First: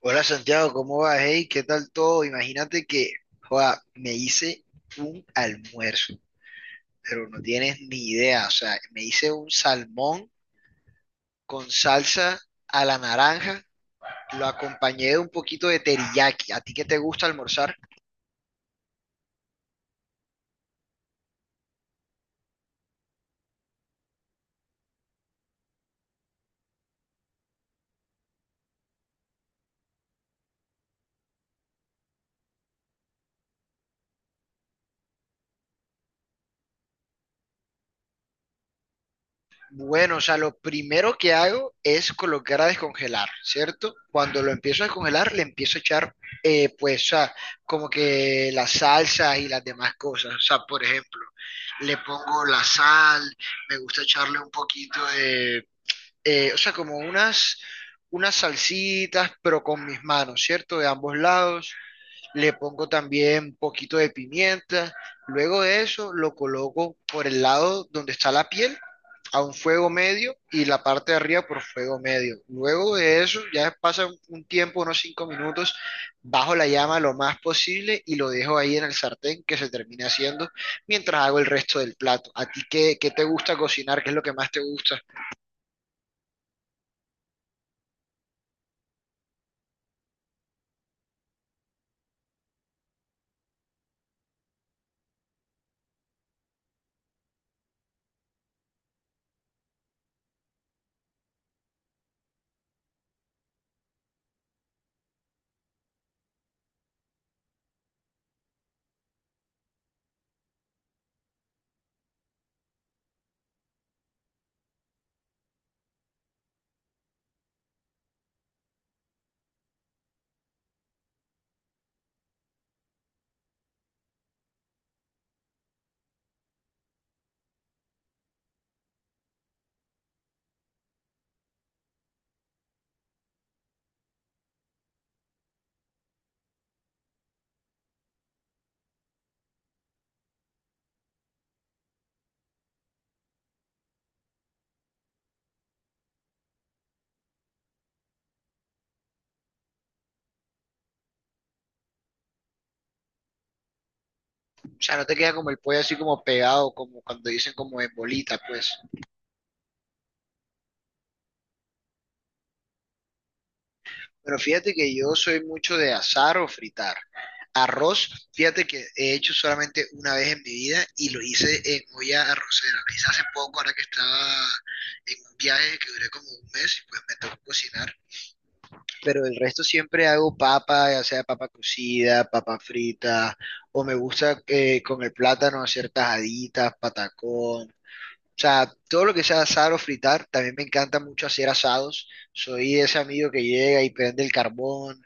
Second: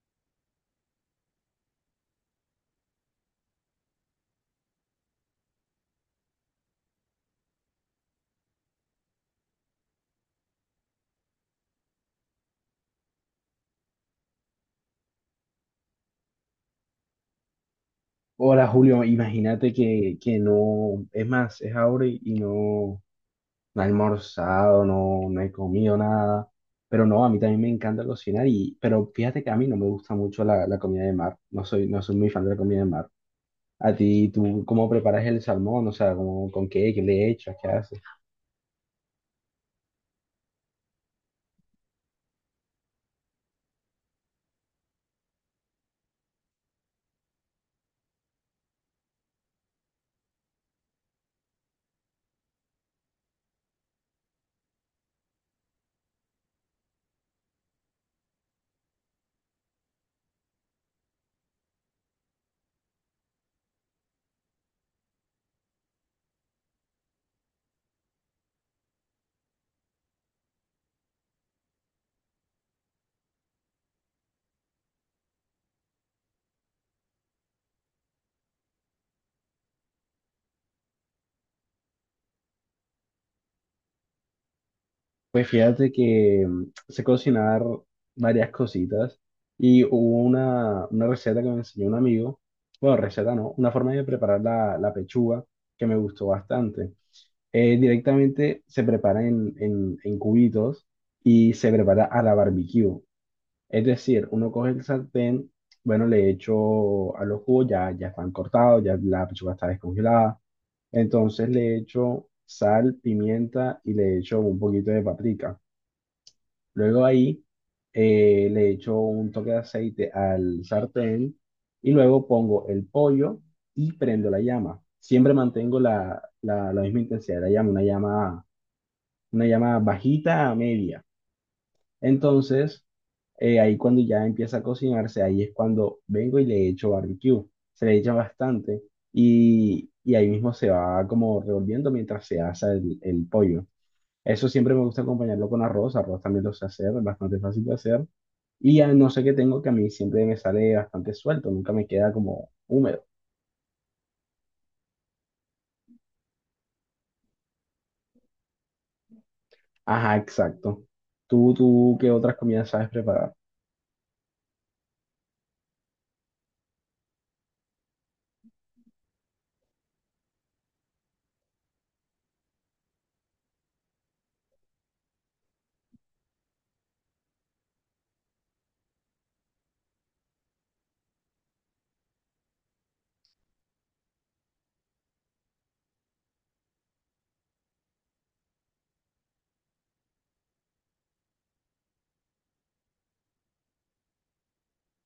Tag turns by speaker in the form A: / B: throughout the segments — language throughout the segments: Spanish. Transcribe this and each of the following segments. A: Hola Santiago, ¿cómo vas? Hey, ¿qué tal todo? Imagínate que joda, me hice un almuerzo, pero no tienes ni idea. O sea, me hice un salmón con salsa a la naranja, lo acompañé de un poquito de teriyaki. ¿A ti qué te gusta almorzar?
B: Hola Julio, imagínate que no, es más, es ahora y no he almorzado, no he comido nada, pero no, a mí también me encanta cocinar y, pero fíjate que a mí no me gusta mucho la comida de mar, no soy muy fan de la comida de mar. A ti, ¿tú cómo preparas el salmón? O sea, ¿con qué, qué le echas, qué haces?
A: Bueno, o sea, lo primero que hago es colocar a descongelar, ¿cierto? Cuando lo empiezo a descongelar, le empiezo a echar, pues, o sea, como que las salsas y las demás cosas. O sea, por ejemplo, le pongo la sal, me gusta echarle un poquito de, o sea, como unas salsitas, pero con mis manos, ¿cierto? De ambos lados le pongo también un poquito de pimienta. Luego de eso lo coloco por el lado donde está la piel a un fuego medio y la parte de arriba por fuego medio. Luego de eso ya pasa un tiempo, unos 5 minutos, bajo la llama lo más posible y lo dejo ahí en el sartén que se termine haciendo mientras hago el resto del plato. ¿A ti qué, qué te gusta cocinar? ¿Qué es lo que más te gusta?
B: Pues fíjate que sé cocinar varias cositas y hubo una receta que me enseñó un amigo, bueno, receta no, una forma de preparar la pechuga que me gustó bastante. Directamente se prepara en cubitos y se prepara a la barbecue. Es decir, uno coge el sartén, bueno, le echo a los jugos, ya están cortados, ya la pechuga está descongelada. Entonces le echo sal, pimienta y le echo un poquito de paprika. Luego ahí le echo un toque de aceite al sartén y luego pongo el pollo y prendo la llama. Siempre mantengo la misma intensidad de la llama, una llama bajita a media. Entonces, ahí cuando ya empieza a cocinarse, ahí es cuando vengo y le echo barbecue. Se le echa bastante y ahí mismo se va como revolviendo mientras se asa el pollo. Eso siempre me gusta acompañarlo con arroz. Arroz también lo sé hacer, es bastante fácil de hacer. Y a no sé qué tengo que a mí siempre me sale bastante suelto, nunca me queda como húmedo.
A: O sea, no te queda como el pollo así como pegado, como cuando dicen como en bolita, pues.
B: Ajá, exacto. ¿Tú qué otras comidas sabes preparar?
A: Pero fíjate que yo soy mucho de asar o fritar. Arroz, fíjate que he hecho solamente una vez en mi vida y lo hice en olla arrocera. Lo hice hace poco, ahora que estaba en un viaje que duré como un mes y pues me tocó cocinar. Pero el resto siempre hago papa, ya sea papa cocida, papa frita, o me gusta con el plátano hacer tajaditas, patacón, o sea, todo lo que sea asar o fritar, también me encanta mucho hacer asados. Soy ese amigo que llega y prende el carbón,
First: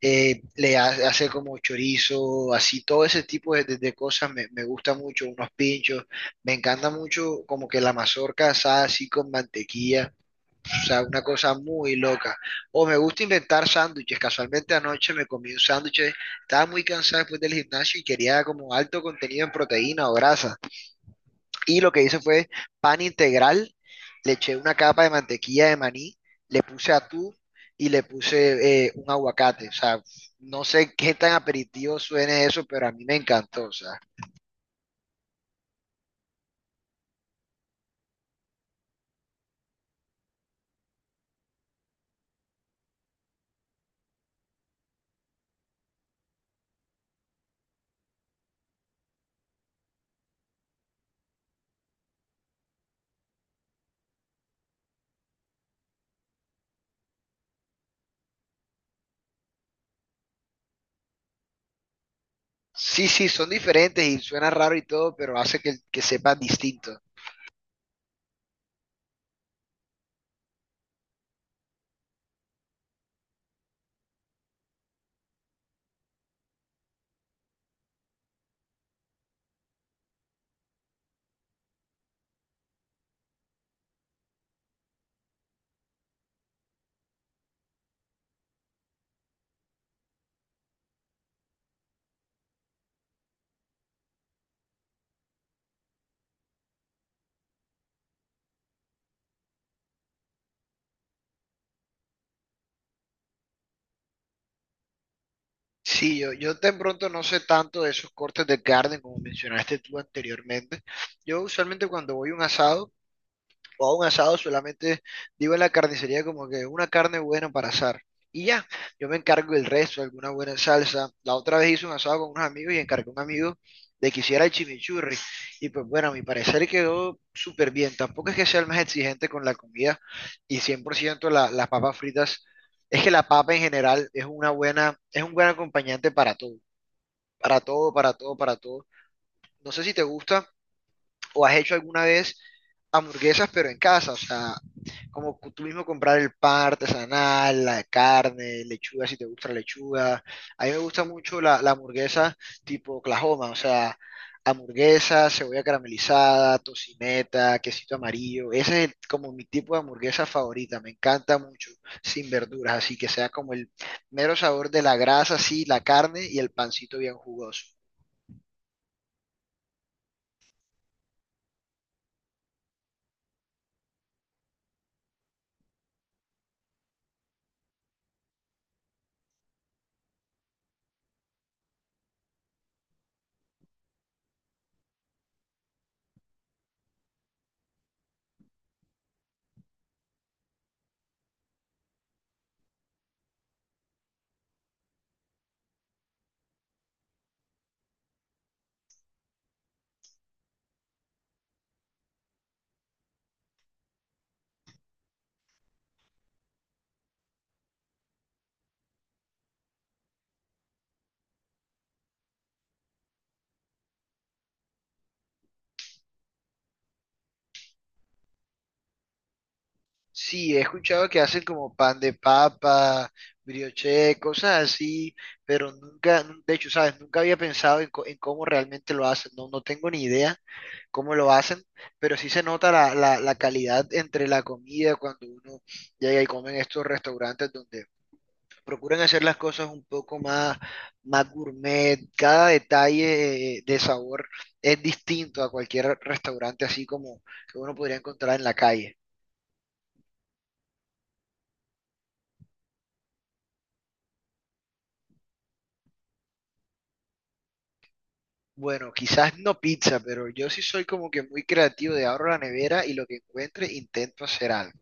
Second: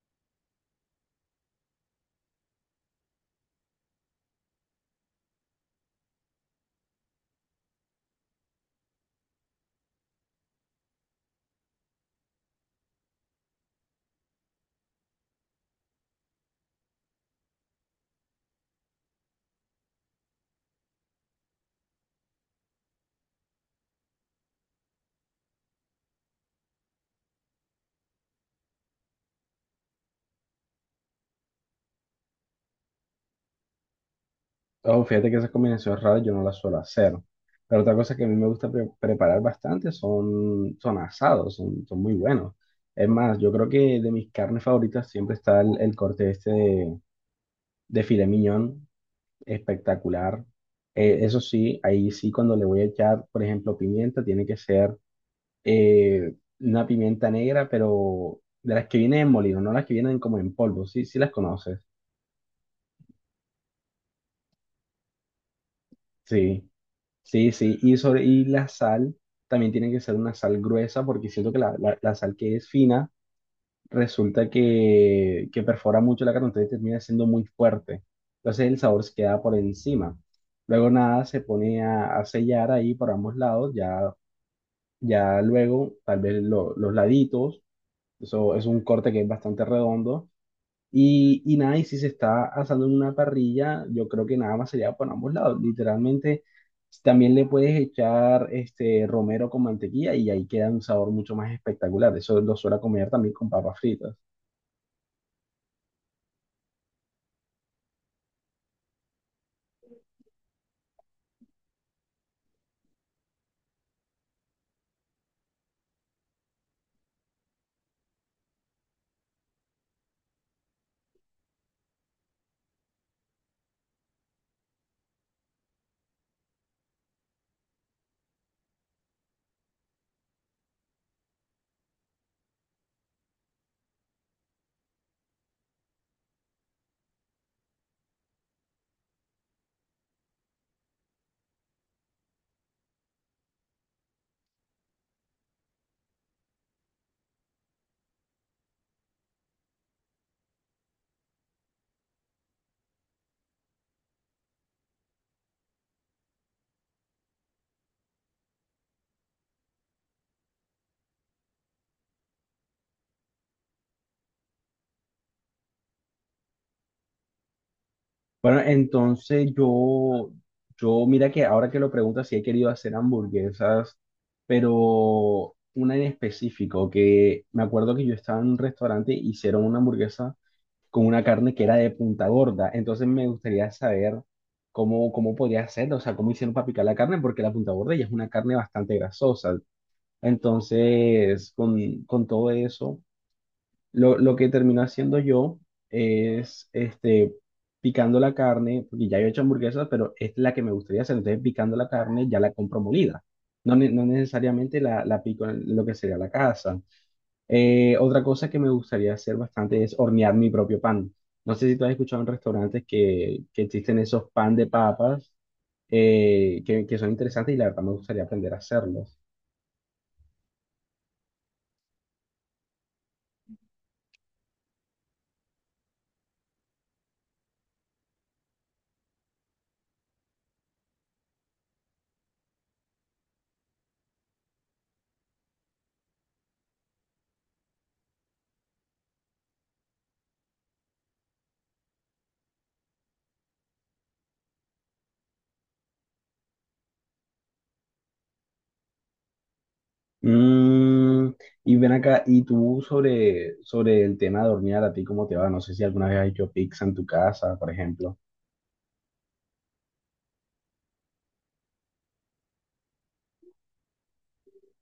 A: hace como chorizo, así, todo ese tipo de cosas me gusta mucho, unos pinchos. Me encanta mucho como que la mazorca asada así con mantequilla, o sea, una cosa muy loca. O me gusta inventar sándwiches. Casualmente anoche me comí un sándwich, estaba muy cansado después del gimnasio y quería como alto contenido en proteína o grasa. Y lo que hice fue pan integral, le eché una capa de mantequilla de maní, le puse atún y le puse un aguacate. O sea, no sé qué tan aperitivo suene eso, pero a mí me encantó. O sea,
B: Oh, fíjate que esas combinaciones raras yo no las suelo hacer. Pero otra cosa que a mí me gusta preparar bastante son asados, son muy buenos. Es más, yo creo que de mis carnes favoritas siempre está el corte este de filet mignon. Espectacular. Eso sí, ahí sí cuando le voy a echar, por ejemplo, pimienta, tiene que ser eh, una pimienta negra, pero de las que vienen en molino, no las que vienen como en polvo, sí, sí las conoces.
A: sí, sí, son diferentes y suena raro y todo, pero hace que sepan
B: Sí,
A: distinto.
B: sí. Y, sobre, y la sal también tiene que ser una sal gruesa porque siento que la sal que es fina resulta que perfora mucho la carne, entonces termina siendo muy fuerte. Entonces el sabor se queda por encima. Luego nada, se pone a sellar ahí por ambos lados, ya luego, tal vez los laditos, eso es un corte que es bastante redondo. Y nada, y si se está asando en una parrilla, yo creo que nada más sería por ambos lados. Literalmente, también le puedes echar este romero con mantequilla y ahí queda un sabor mucho más espectacular. Eso lo suelo comer también con papas fritas.
A: Sí, yo de pronto no sé tanto de esos cortes de carne como mencionaste tú anteriormente. Yo usualmente cuando voy a un asado, o a un asado solamente digo en la carnicería como que una carne buena para asar. Y ya, yo me encargo del resto, alguna buena salsa. La otra vez hice un asado con unos amigos y encargué a un amigo de que hiciera el chimichurri. Y pues bueno, a mi parecer quedó súper bien. Tampoco es que sea el más exigente con la comida y 100% la- las papas fritas. Es que la papa en general es una buena, es un buen acompañante para todo, para todo, para todo, para todo. No sé si te gusta o has hecho alguna vez hamburguesas, pero en casa, o sea, como tú mismo comprar el pan artesanal, la carne, lechuga, si te gusta la lechuga. A mí me gusta mucho la hamburguesa tipo Oklahoma, o sea, hamburguesa, cebolla caramelizada, tocineta, quesito amarillo. Ese es como mi tipo de hamburguesa favorita, me encanta mucho, sin verduras, así que sea como el mero sabor de la grasa, sí, la carne y el pancito bien jugoso.
B: Bueno, entonces yo, mira que ahora que lo preguntas, sí he querido hacer hamburguesas, pero una en específico, que me acuerdo que yo estaba en un restaurante y hicieron una hamburguesa con una carne que era de punta gorda, entonces me gustaría saber cómo podría hacerlo o sea, cómo hicieron para picar la carne, porque la punta gorda ya es una carne bastante grasosa. Entonces, con todo eso... Lo que termino haciendo yo es este, picando la carne, porque ya yo he hecho hamburguesas, pero esta es la que me gustaría hacer. Entonces, picando la carne, ya la compro molida. No, no necesariamente la pico en lo que sería la casa. Otra cosa que me gustaría hacer bastante es hornear mi propio pan. No sé si tú has escuchado en restaurantes que existen esos pan de papas que son interesantes y la verdad me gustaría aprender a hacerlos.
A: Sí, he escuchado que hacen como pan de papa, brioche, cosas así, pero nunca, nu- de hecho, sabes, nunca había pensado en, en cómo realmente lo hacen, no, no tengo ni idea cómo lo hacen, pero sí se nota la calidad entre la comida cuando uno llega y come en estos restaurantes donde procuran hacer las cosas un poco más, más gourmet, cada detalle de sabor es distinto a cualquier restaurante así como que uno podría encontrar en la calle.
B: Mm, y ven acá, y tú sobre, sobre el tema de hornear, ¿a ti cómo te va? No sé si alguna vez has hecho pizza en tu casa, por ejemplo.
A: Bueno, quizás no pizza, pero yo sí soy como que muy creativo de abro la nevera y lo que encuentre intento hacer algo.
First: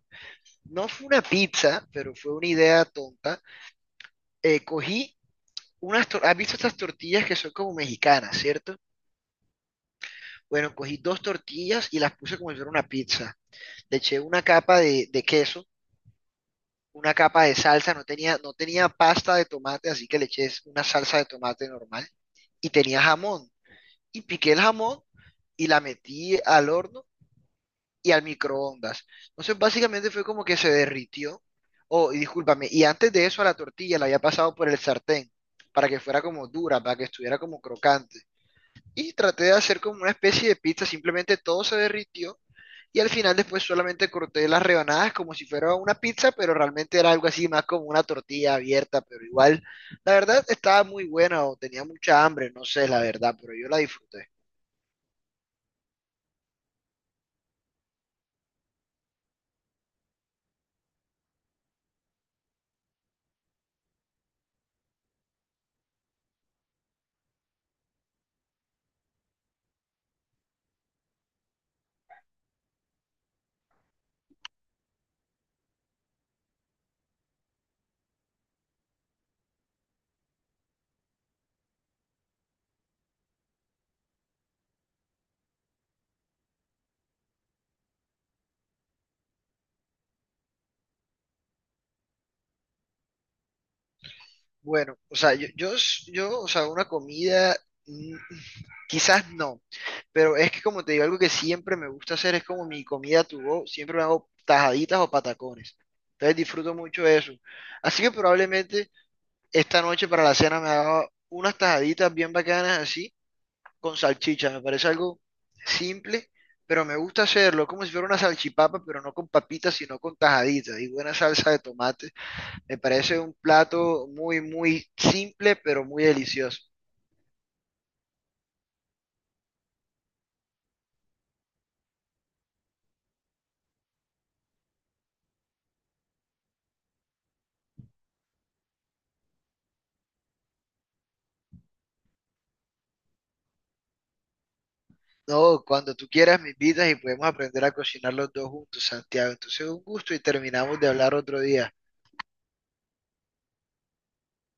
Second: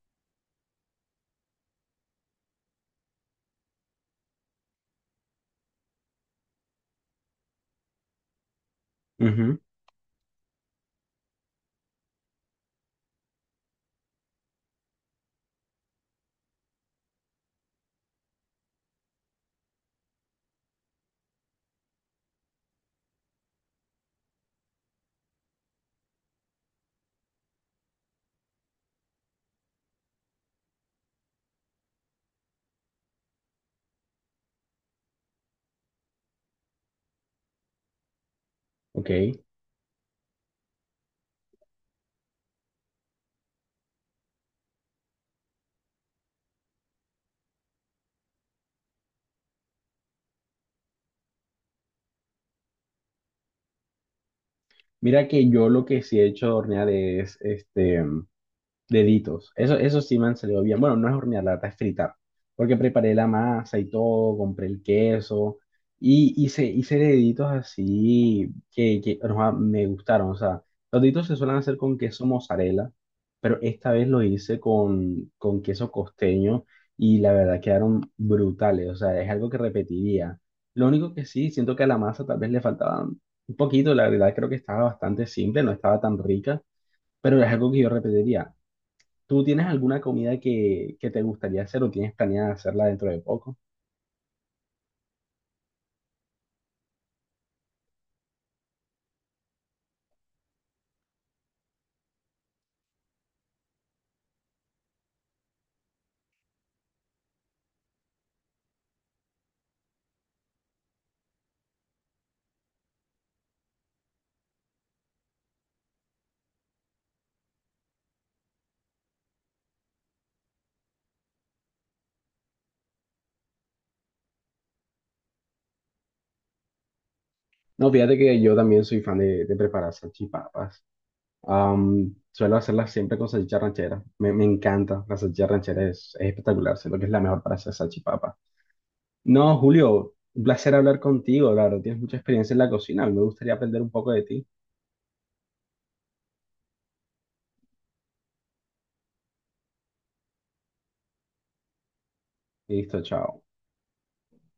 A: No fue una pizza, pero fue una idea tonta. Cogí ¿has visto estas tortillas que son como mexicanas, cierto?
B: Ujú,
A: Bueno, cogí dos tortillas y las puse como si fuera una pizza. Le eché una capa de queso, una capa de salsa, no tenía pasta de tomate, así que le eché una salsa de tomate normal y tenía jamón. Y piqué el jamón y la metí al horno y al microondas. Entonces, básicamente fue como que se derritió. Oh, y discúlpame, y antes de eso a la tortilla la había pasado por el sartén para que fuera como dura, para que estuviera como crocante.
B: ok.
A: Y traté de hacer como una especie de pizza, simplemente todo se derritió y al final después solamente corté las rebanadas como si fuera una pizza, pero realmente era algo así más como una tortilla abierta, pero igual, la verdad estaba muy buena o tenía mucha hambre, no sé, la verdad, pero yo la disfruté.
B: Mira que yo lo que sí he hecho de hornear es este. Deditos. Eso sí me han salido bien. Bueno, no es hornear, la verdad es fritar. Porque preparé la masa y todo, compré el queso y hice deditos así que, o sea, me gustaron. O sea, los deditos se suelen hacer con queso mozzarella, pero esta vez lo hice con queso costeño y la verdad quedaron brutales. O sea, es algo que repetiría. Lo único que sí, siento que a la masa tal vez le faltaban un poquito. La verdad creo que estaba bastante simple, no estaba tan rica, pero es algo que yo repetiría. ¿Tú tienes alguna comida que te gustaría hacer o tienes planeada hacerla dentro de poco?
A: Bueno, o sea, o sea, una comida, mm, quizás no, pero es que como te digo, algo que siempre me gusta hacer es como mi comida to go, siempre me hago tajaditas o patacones. Entonces disfruto mucho eso. Así que probablemente esta noche para la cena me haga unas tajaditas bien bacanas así, con salchicha. Me parece algo simple, pero me gusta hacerlo, como si fuera una salchipapa, pero no con papitas, sino con tajaditas y buena salsa de tomate. Me parece un plato muy, muy simple, pero muy delicioso.
B: No, fíjate que yo también soy fan de preparar salchipapas. Am, suelo hacerlas siempre con salchicha ranchera. Me encanta. La salchicha ranchera es espectacular. Siento que es la mejor para hacer salchipapas. No, Julio, un placer hablar contigo. La verdad, tienes mucha experiencia en la cocina. A mí me gustaría aprender un poco de ti.
A: No, cuando tú quieras me invitas y podemos aprender a cocinar los dos juntos, Santiago. Entonces, un gusto y terminamos de hablar otro día.
B: Listo, chao.